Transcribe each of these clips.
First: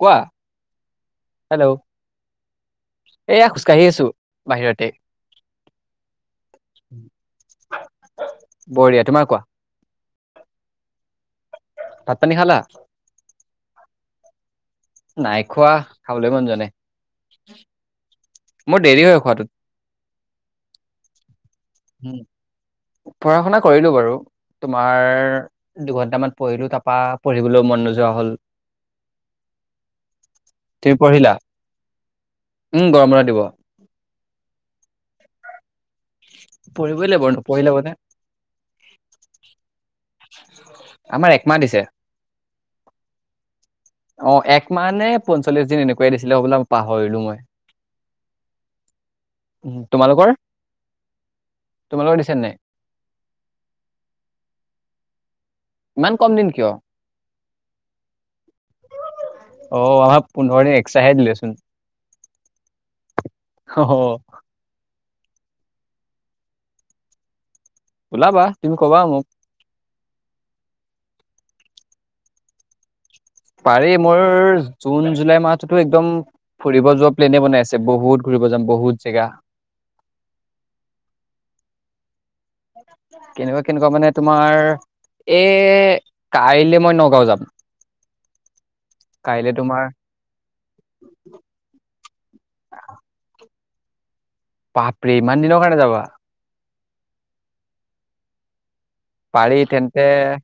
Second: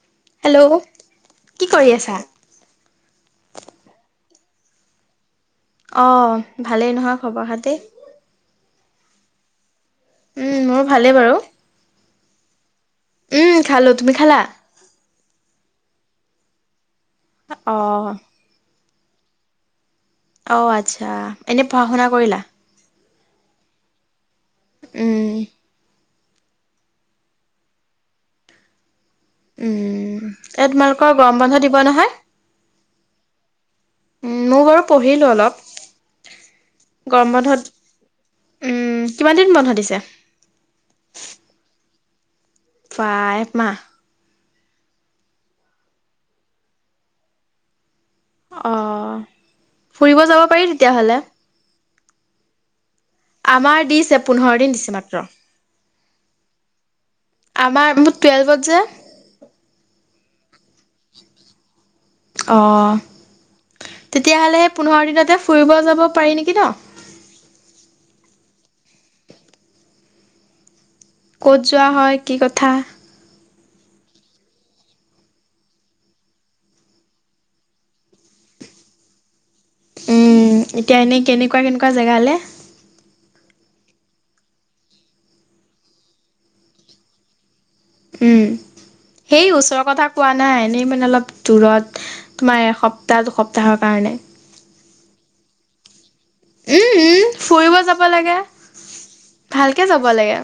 কোৱা hello, hello কি কৰি আছা? এয়া খোজকাঢ়ি আছো বাহিৰতে। অ, ভালেই নহয় খবৰ খাটি? বঢ়িয়া, তোমাৰ কোৱা? উম, মোৰ ভালেই বাৰু। ভাত পানী খালা উম, খালোঁ। তুমি খালা? নাই খোৱা, খাবলৈ মন যোৱা নাই। অহ। মোৰ দেৰি হয় খোৱাটোত। অ ', আচ্ছা। এনে পঢ়া শুনা কৰিলা? পঢ়া-শুনা কৰিলো বাৰু। তোমাৰ, উম, দুঘন্টামান। পঢ়িলো, তাৰপৰা পঢ়িবলৈও মন নোযোৱা হ'ল। উম, এয়া তুমি তোমালোকৰ পঢ়িলা গৰম বন্ধ দিব নহয়? উম গৰম বন্ধ দিব মই বাৰু পঢ়িলোঁ অলপ। পঢ়িবই লাগিব গৰম নপঢ়িলে বন্ধত মানে উম', কিমান দিন বন্ধ দিছে? আমাৰ একমাহ দিছে। ফাইভ মাহ। অ ', এক মাহ নে পঞ্চল্লিশ- দিন এনেকুৱাই দিছিলে হবলা পাহৰিলো মই। অ', উম, ফুৰিব তোমালোকৰ যাব পাৰি তেতিয়াহলে? তোমালোকৰ দিছে নাই? আমাৰ দিছে, পোন্ধৰ-দিন দিছে মাত্ৰ। ইমান কম দিন কিয়? আমাৰ মোৰ টুৱেলভত যে, অ আমাৰ পোন্ধৰ দিন এক্সটা হে দিলেচোন। অ', অ তেতিয়াহলে সেই পোন্ধৰ দিনতে, ফুৰিব যাব পাৰি নেকি ন? ওলাবা তুমি কবা মোক। ক'ত যোৱা হয় কি কথা? পাৰি মোৰ জুন জুলাই মাহতো একদম ফুৰিব যোৱা প্লেনে বনাই আছে বহুত ঘুৰিব যাম বহুত জেগা উম এতিয়া এনেই কেনেকুৱা কেনেকুৱা জেগালে কেনেকুৱা কেনেকুৱা মানে তোমাৰ এই কাইলৈ মই নগাঁও যাম উম সেই কাইলে তোমাৰ ওচৰৰ কথা কোৱা নাই এনেই মানে অলপ দূৰত তোমাৰ এসপ্তাহ দুসপ্তাহ তাহৰ কাৰণে পাপৰে ইমান দিনৰ কাৰণে যাবা উম উম ফুৰিব যাব লাগে। পাৰি ভালকে যাব তেন্তে লাগে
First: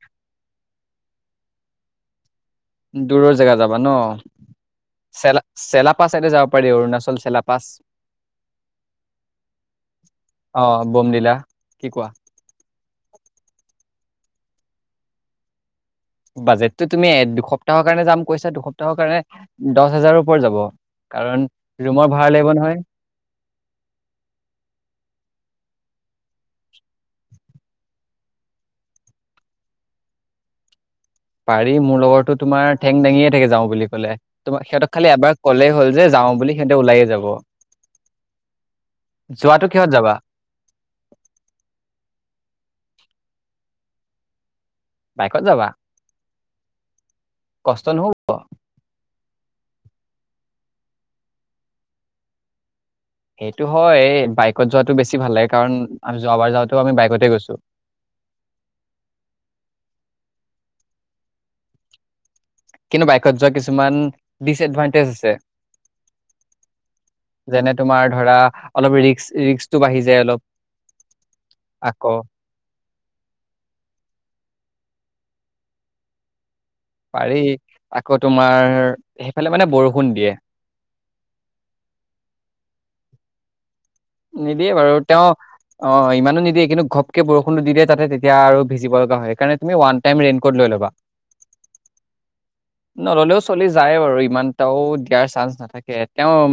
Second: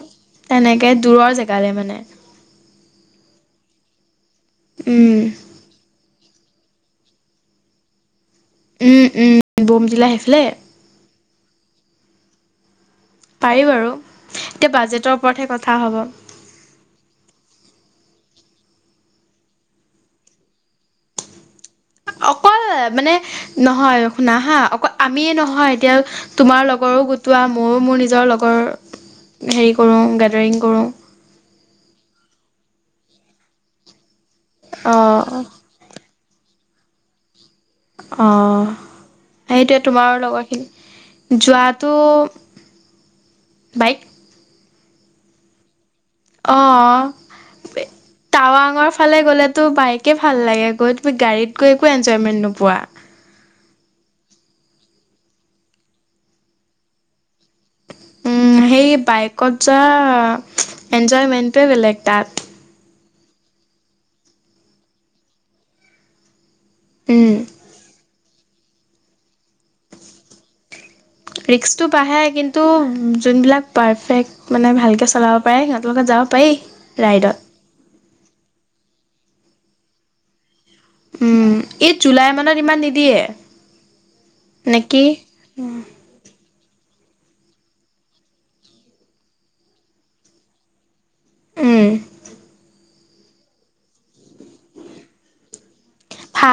তেনেকে দূৰৰ জেগালে মানে দূৰৰ জেগা যাবা ন উম চেলা চেলাপা চাইডে যাব পাৰি অৰুণাচল চেলা পাছ উম উম বমটিলা হেফালে অ বমডিলা কি কোৱা পাৰি বাৰু এতিয়া বাজেটৰ ওপৰতহে কথা হ'ব বাজেটতটো তুমি দুসপ্তাহৰ কাৰণে যাম কৈছা দুসপ্তাহ কাৰণে দহ হাজাৰৰ ওপৰ‌ যাব কাৰণ ৰুমৰ ভাড়া লাগিব অকল নহয় মানে নহয় শুনা হা অকল আমিয়ে নহয় এতিয়া তোমাৰ লগৰো গোটোৱা ময়ো মোৰ নিজৰ লগৰ হেৰি কৰো গেডাৰিং কৰো পাৰি মোৰ লগৰটো তোমাৰ ঠেং দাঙিয়ে থাকে যাও বুলি ক'লে। তোমাৰ সিহঁতক খালি অঁ এবাৰ ক'লেই হ'ল যে যাওঁ বুলি সিহঁতে ওলাইয়ে যাব অঁ যোৱাটো সেইটোৱে কিহত যাবা? তোমাৰ লগৰখিনি যোৱাটো বাইক বাইকত যাবা অ কষ্ট নহ'ব। টাৱাঙৰ ফালে গ'লে ত বাইকে ভাল লাগে গৈ তুমি গাড়ীত গৈ একো এনজয়মেন্ট নোপোৱা সেইটো হয় বাইকত যোৱাতটো বেছি ভাল লাগে কাৰণ যোৱাবাৰ যাওঁতেও আমি বাইকতে গৈছো উম সেই বাইকত যোৱা এনজয়মেন্টটোৱে বেলেগ তাত কিন্তু বাইকত যোৱা কিছুমান ডিচএডভানটেজ আছে উম যেনে তোমাৰ ধৰা অলপ ৰিস্ক ৰিস্ক টো আকৌ বাঢ়ে কিন্তু যোনবিলাক পাৰফেক্ট মানে ভালকে চলাব পাৰে সিহঁতৰ লগত যাব পাৰি ৰাইডত পাৰি আকৌ তোমাৰ সেইফালে মানে বৰষুণ দিয়ে উম এই জুলাই মানত ইমান নিদিয়ে নিদিয়ে বাৰু নেকি তেওঁ অ ইমানো নিদিয়ে কিন্তু ঘপকে বৰষুণটো দি দিয়ে তাতে তেতিয়া আৰু ভিজিব লগা হয় হেই কাৰণে তুমি ওৱান টাইম ৰেইনকোট লৈ লবা উম নল'লেও চলি যায় বাৰু ইমান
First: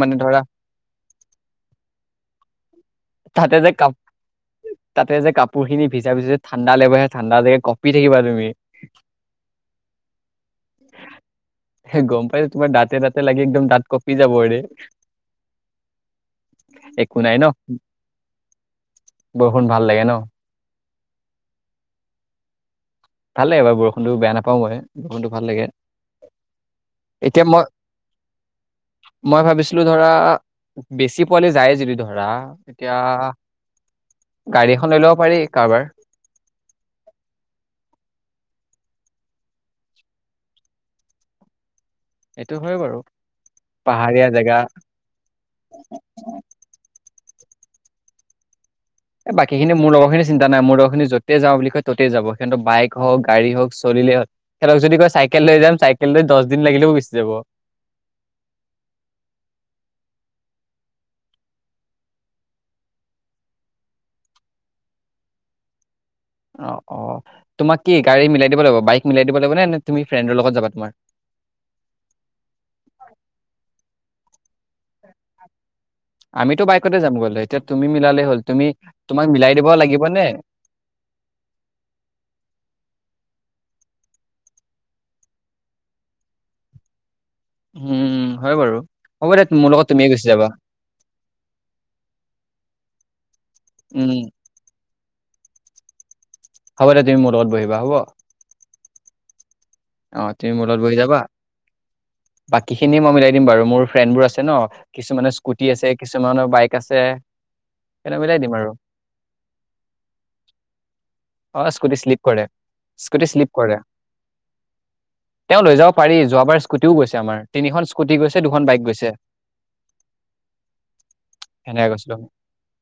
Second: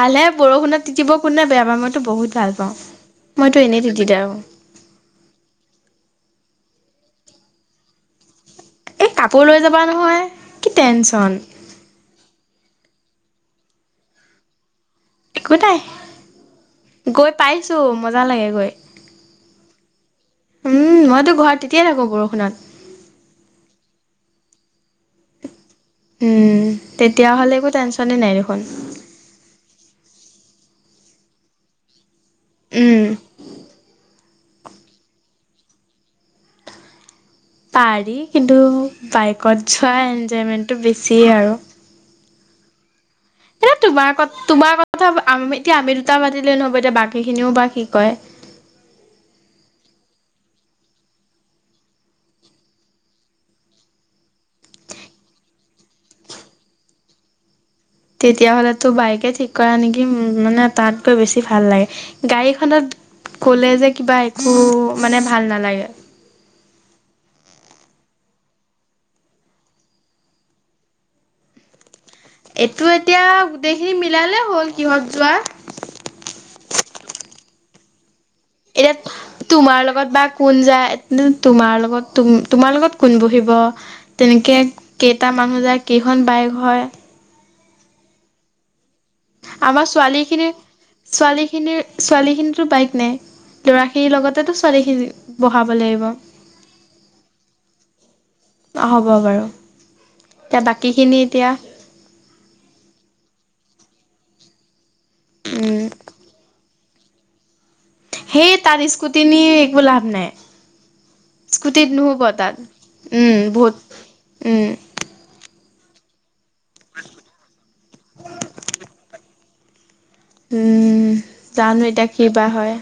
মানে হে ধৰা বৰষুণত তিতিব কোনো বেয়া পাৰ মইতো বহুত ভাল অ তাতে যে কাপ তাতে যে কাপোৰ খিনি ভিজা ভিজি ঠাণ্ডা লাগিবহে ঠাণ্ডা জে কপি থাকিবা তুমি এই কাপোৰ লৈ যাবা নহয় কি টেনচন গম পাইছো তোমাৰ দাঁতে দাঁতে লাগি একদম দাঁত কপি যাব ৰে একো নাই একো গৈ নাই ন পাইছো মজা লাগেগৈ বৰষুণ ভাল লাগে ন উম মইতো ঘৰত তেতিয়াই থাকো বৰষুণত ভাল লাগে বাৰু বৰষুণটো বেয়া নাপাওঁ মই বৰষুণটো ভাল লাগে উম তেতিয়া এতিয়া হলে মই একো টেনচনে নাই দেখোন মই ভাবিছিলো ধৰা বেছি পোৱালে যায় যিবিদ ধৰা এতিয়া উম। গাড়ী এখন লৈ লব পাৰি কাৰোবাৰ পাৰি কিন্তু বাইকত যোৱা এনজয়মেণ্টটো বেছিয়ে আৰু সেইটো হয় বাৰু এতা তোমাৰ ক পাহাৰীয়া জেগা তোমাৰ কথা আমি এতিয়া আমি দুটা পাতিলে নহব এতিয়া বাকী খিনিও বা কি কয় এই বাকীখিনি মোৰ লগৰখিনি চিন্তা নাই মোৰ লগৰখিনি যতেই যাওঁ বুলি কয় ত'তেই যাব। সিহঁত বাইক হওক গাড়ী হওক চলিল হ'ল। সিহঁতক যদি কয় চাইকেল লৈ যাম চাইকেল লৈ দছ দিন লাগিলেও গোচি যাব। তেতিয়াাহলেতো বাইকে ঠিক কৰা নেকি মানে তাতগৈ বেছি ভাল লাগে গাড়ীখনত কলে যে কিবা একো মানে ভাল নালাগে অ অ তোমাক কি গাড়ী মিলাই দিব লাগিব বাইক মিলাই দিব লাগিব নে নে তুমি ফ্ৰেণ্ডৰ লগত যাবা তোমাৰ এইটো এতিয়া গোটেইখিনি মিত ওলালে হ'ল কিহত যোৱা আমিতো বাইকতে যাম গ'লো এতিয়া তুমি মিলালে হ'ল তুমি তোমাক এতিয়া মিলাই দিব তোমাৰ লাগিব লগত বা নে কোন যায় তোমাৰ লগত তোমাৰ লগত কোন বহিব তেনেকে কেইটা মানুহ যায়? কেইখন বাইক হয়? উম, হয় বাৰু। হ'ব দে মোৰ লগত আমাৰ তুমিয়ে ছোৱালী গুচি যাবা খিনিৰ, ছোৱালী খিনিৰ, ছোৱালী খিনিতো বাইক নে। উম ল'ৰাখিনিৰ লগতেতো ছোৱালী খিনি বঢ়াব লাগিব। হ'ব দে! তুমি মোৰ লগত বহিবা হ'ব। হ'ব বাৰু। অ'! তুমি এতিয়া মোৰ লগত বহি বাকীখিনি যাবা। এতিয়া বাকী খিনি মই মিলাই দিম বাৰু। মোৰ ফ্ৰেণ্ড বোৰ আছে ন'। কিছুমানে স্কুটি উম আছে, কিছুমানৰ বাইক। [unintelligible] মিলাই দিম সেই আৰু তাত স্কুটি নি একো লাভ নাই। অ স্কুটিত স্কুটি শ্লিপ নুশুব কৰে তাত। স্কুটি উম, শ্লিপ বহুত কৰে উম! তেওঁ লৈ যাব পাৰি যোৱাবাৰ স্কুটিও গৈছে। আমাৰ তিনিখন স্কুটি গৈছে দুখন বাইক গৈছে। উম, জানো সেনেকে এতিয়া গৈছিলো কি আমি বা হয়।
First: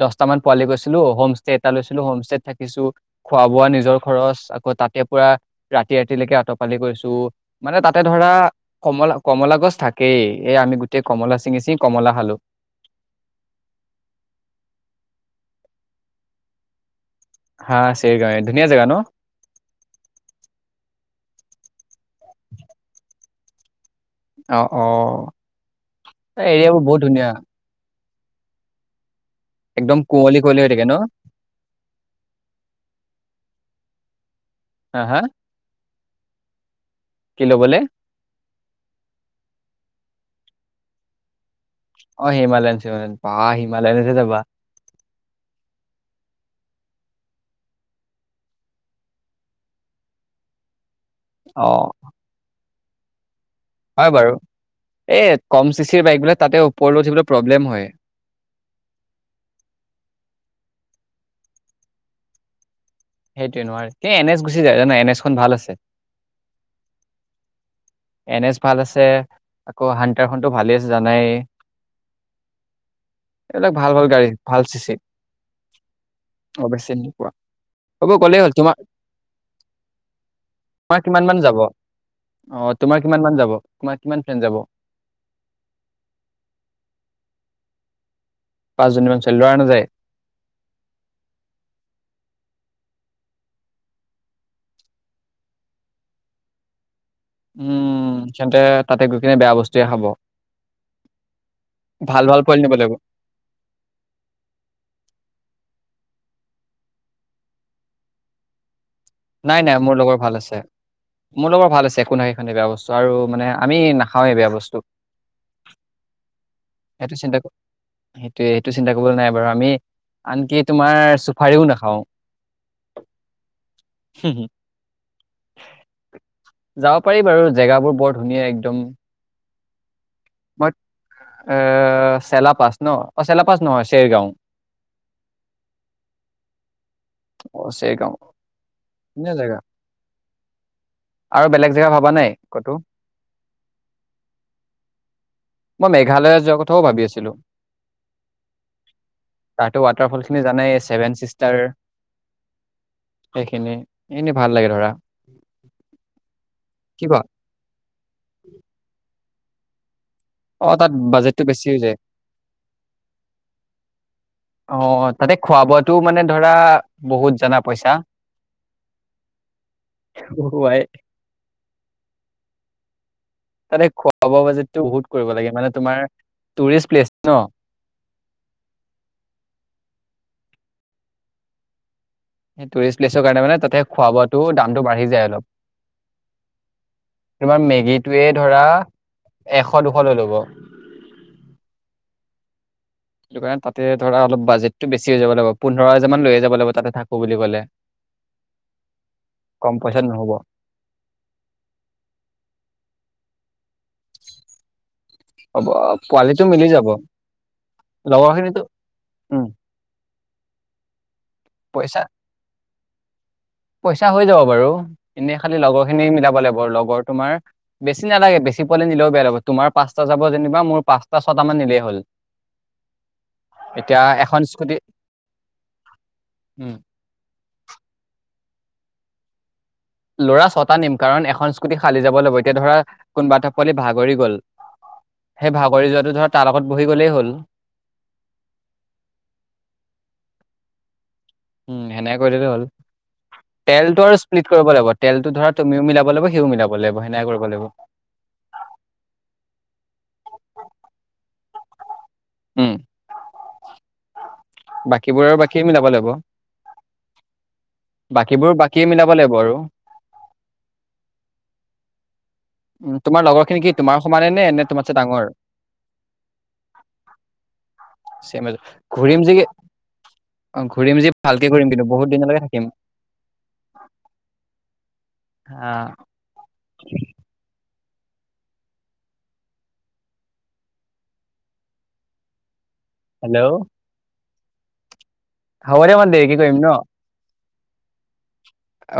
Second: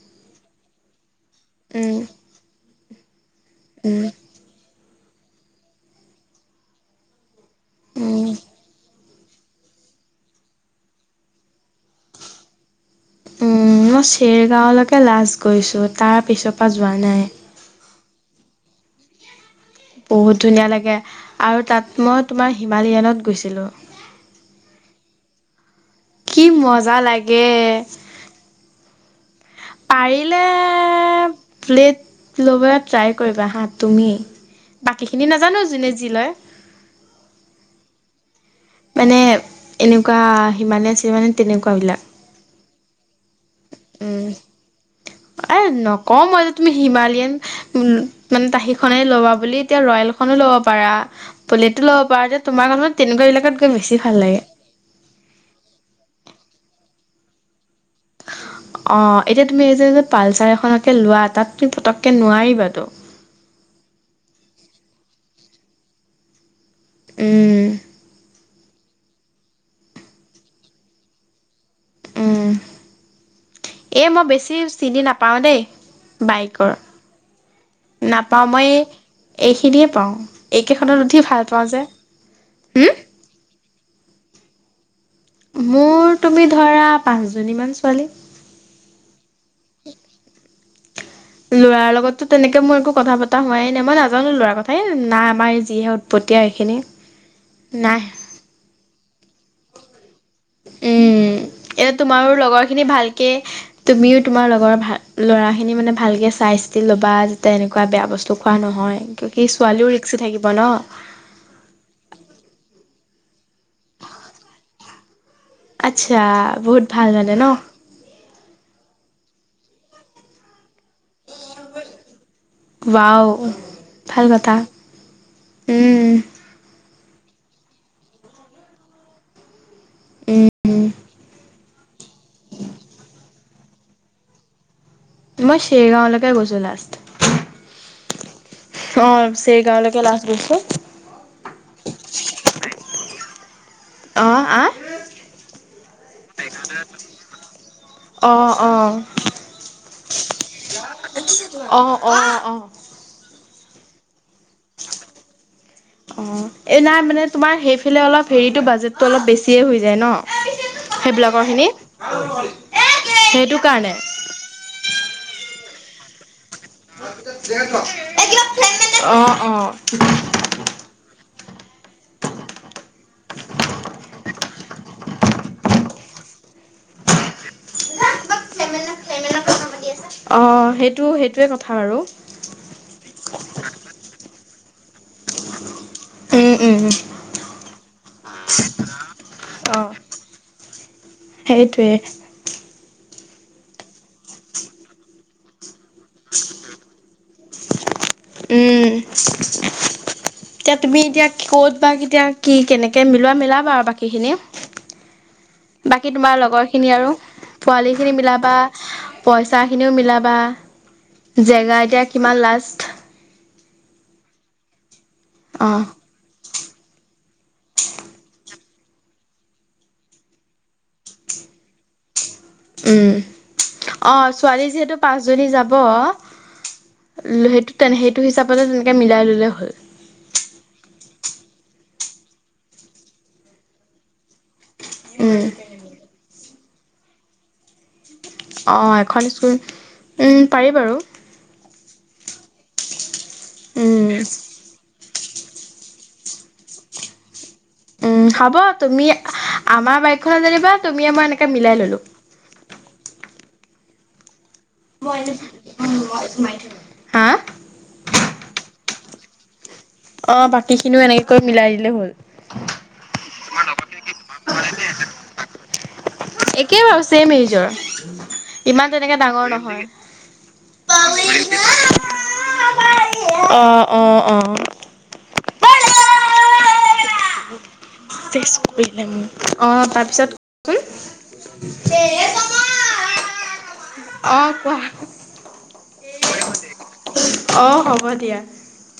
দহটামান পালি গৈছিলোঁ। হোম এটা উম লৈছিলোঁ হোমষ্টেত থাকে যে কিছু খোৱা বোৱা নিজৰ উম খৰচ। আকৌ, তাত তেওঁ পুৰা ৰাতি ৰাতিলৈকে অ'ত পালি কৰিছোঁ। মানে, তাতে উম ধৰা কমল কমলা গছ থাকেই। এ, আমি গোটেই কমলা ছিঙি ছিঙি কমলা খালোঁ। উম, মই চেৰগাঁওলৈকে লাষ্ট গৈছোঁ। তাৰ পিছৰ পৰা যোৱা নাই। হা! চেৰগাঁও ধুনীয়া জেগা ন'! বহুত ধুনীয়া লাগে আৰু তাত মই তোমাৰ হিমালয়ানত গৈছোঁ। গৈছিলো। অ'! অ'! কি এই এৰিয়াবোৰ মজা বহুত ধুনীয়া লাগে। একদম কুঁৱলী পাৰিলে কুঁৱলী হৈ থাকে ন? ফ্লেট ল'ব ট্ৰাই কৰিবা হা। তুমি? হা বাকী হা খিনি নাজানোঁ। যোনে [unintelligible] কি ল'বলে? মানে এনেকোৱা হিমালয় আছিল মানে তেনেকোৱা অ হিমালয়ান ট্ৰেভেল উম এ নকও মই এতিয়া তুমি হিমালিয়ান উ মানে তা সেইখনে ল'বা বুলি এতিয়া ৰয়েল খনো ল'ব পাৰা বুলেটো অ' ল'ব পাৰ যে তোমাৰ মনত তেনেকোৱা এলেকাত হয় বাৰু এই কম চিচিৰ বাইক বোলে তাতে ওপৰলৈ উঠিবলৈ প্ৰব্লেম হয় অ এতিয়া তুমি এই যে যে পালচাৰ এখনকে লোৱা তাত তুমি পতককে নোৱাৰিবা তো সেইটোৱে নোৱাৰে এ এন এছ গুচি যায় জানা এন এছখন ভাল আছে উম এন এছ ভাল আছে আকৌ হানটাৰ খনতো ভালে আছে জানাই উম এইবিলাক ভাল ভাল এই মই গাড়ী বেছি ভাল চিচি চিনি নাপাওঁ দেই অ' বাইকৰ বেছি নোপোৱা। হ'ব গ'লেই নাপাওঁ হ'ল মই তোমাৰ এই এইখিনিয়ে পাওঁ এইকেইখনত তোমাৰ উঠি কিমান মান ভাল যাব? পাওঁ যে অ' হুম? তোমাৰ কিমান মান যাব তোমাৰ কিমান ফ্ৰেণ্ড যাব মোৰ তুমি ধৰা পাঁচজনী মান ছোৱালী পাঁচজনীমান ছোৱালী লৰা নাযায় লৰাৰ লগততো তেনেকে মোৰ একো কথা পতা হোৱাই নাই মই নাজানো লৰাৰ কথাই না আমাৰ যিহে উৎপত্তীয়া সেইখিনি উম তেন্তে তাতে গৈ কিনে বেয়া বস্তুয়ে খাব উম এতিয়া ভাল তোমাৰো ভাল পোৱালি লগৰ নিব খিনি লাগিব। ভালকে তুমিও তোমাৰ লগৰ ভাল ল'ৰা খিনি মানে ভালকৈ চাই চিতি ল'বা যাতে এনেকোৱা বেয়া বস্তু খোৱা নহয় কি নাই নাই ছোৱালীও মোৰ ৰিক্সি লগৰ ভাল থাকিব আছে ন মোৰ লগৰ ভাল আছে একো নাখাই সেতি বেয়া বস্তু আৰু মানে আমি নাখাওঁৱেই বেয়া বস্তু আচ্ছা বহুত ভাল সেইটো মানে চিন্তা ন সেইটোয়ে সেইটো চিন্তা কৰিবলৈ নাই বাৰু আমি আনকি তোমাৰ চুফাৰিও নাখাওঁ ৱাও ভাল কথা উম যাব পাৰি বাৰু জেগাবোৰ বৰ ধুনীয়া একদম মই উম এ চেলাপাছ ন অ চেলাপাচ নহয় চেৰগাঁও মই চেৰগাঁৱলৈকে গৈছো অ চেৰগাঁও লাষ্ট অ ধুনীয়া জেগা চেৰগাঁৱলৈকে লাষ্ট গৈছো আৰু বেলেগ জেগা ভাবা নাই ক'তো অহ আ মই মেঘালয় যোৱা কথাও ভাবি আছিলো অঁ অঁ অঁ [unintelligible] ছেভন চ অঁ অ অঁ কেনে অ এই নাই কি কোৱা মানে তোমাৰ সেইফালে অলপ হেৰিতটো বাজেটটো অলপ বেছি হে হৈ যায় ন অ তাত বাজেটটো বেছি সেইবিলাকৰখিনি হৈ যায় সেইটো কাৰণে অ তাতে খোৱা বোৱাটো মানে ধৰা বহুত জানা পইচা অ অ খোৱাই তালে খোৱা বোৱা বাজেটো বহুত কৰিব লাগে মানে তোমাৰ টুৰিষ্ট প্লেচ ন অ সেইটো সেইটোৱে কথা আৰু সেই টুষ্ট প্লেচৰ কাৰণে মানে তাতে খোৱা বোৱাাতটো দাম বাঢ়ি যায় উম, উম, তোমাৰ মেগীটোৱে ধৰা এশ অ'। দুশ লৈ ল'ব সেইটোৱে সেইটো কাৰণে তাতে ধৰা অলপ বাজেটটো বেছি হৈ যাব লাগিব পোন্ধৰ হাজাৰ মান লৈয়ে যাব লাগিব তা থাকো বুলি ক'লে উম কম পইচাত নহ'ব এতিয়া তুমি এতিয়া কত বা কেতিয়া কি কেনেকে মিলোৱা মিলা বাৰ বাকীখিনি হ'ব বাকী তোমাৰ পোৱালিটো মিলি লগৰ যাব খিনি আৰু পোৱালি খিনি মিলাবা লগৰখিনিতো উম পইচা খিনিও মিলাবা বা জেগা পইচা এতিয়া কিমান লাজ পইচা হৈ যাব বাৰু এনেই খালি অঁ লগৰ খিনি মিলাব লাগি বাৰু লগৰ তোমাৰ বেছি নালাগে বেছি পোৱালে নিলেও বেয়া লাগব তোমাৰ পাঁচটা যাব যেনিবা মোৰ পাঁচটা ছটা মান নিলেই হ'ল উম এতিয়া অ এখন ছোৱালী স্কুটি যিহেতু পাঁচজনী যাব উম তেনে সেইটো হিচাপতে তেনেকে মিলাই ললে হ'ল লৰা ছটা নিম কাৰণ এখন স্কুটি খালি যাব লাগিব এতিয়া ধৰা কোনোবাটা পোৱালি ভাগৰি গ'ল উম সেই ভাগৰি যোৱাাতো ধৰা তাৰ লগত বহি গ'লেই হ'ল অ এখন স্কুল ওম পাৰি বাৰু উম সেনেকে কৰি দিলো হ'ল তেলটো উম আৰু স্প্লিট কৰিব লাগিব তেল ধৰা তুমিও মিলাব লাগিব সিও মিলাব লাগিব সেনাই কৰিব লাগিব উম হ'ব তুমি আমাৰ বাইকখনত যেনিবা তুমিয় মই এনেকে মিলাই ললো [unintelligible] বাকীবোৰৰ বাকীয়ে মিলাব লাগিব [unintelligible] হা? বাকীবোৰ বাকী মিলাব লাগিব আৰু। অঁ বাকীখিনিও এনেকৈ মিলাই দিলে হ'ল উম তোমাৰ লগৰ খিনি কি তোমাৰ সমানে নে নে তোমাতছে ডাঙৰ একেই বাৰু ছেম এইজৰ চেম ইমান তেনেকে ঘূৰিম যি ডাঙৰ নহয় অ ঘূৰিম যি ভালকে ঘূৰিম কিন্তু বহুত দিনলৈকে থাকিম। [unintelligible] আহ অ অ আহ [unintelligible] [unintelligible] কৰি অ তাৰ পিছতচোন [unintelligible] হেল্ল'। অ কোৱা। হব দিয়া [unintelligible] দেৰি কে কৰিম ন? অঁ হ'ব দিয়া।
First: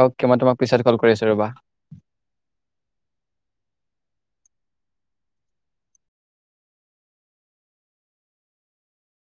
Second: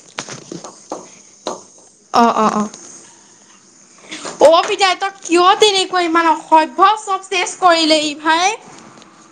অকে মই তোমাক পিছত কল কৰি আছো ৰবা। অঁ পিতাই তই কিয় তেনেকৈ ইমান অসভ্য চব চেচ কৰিলে ই ভাই।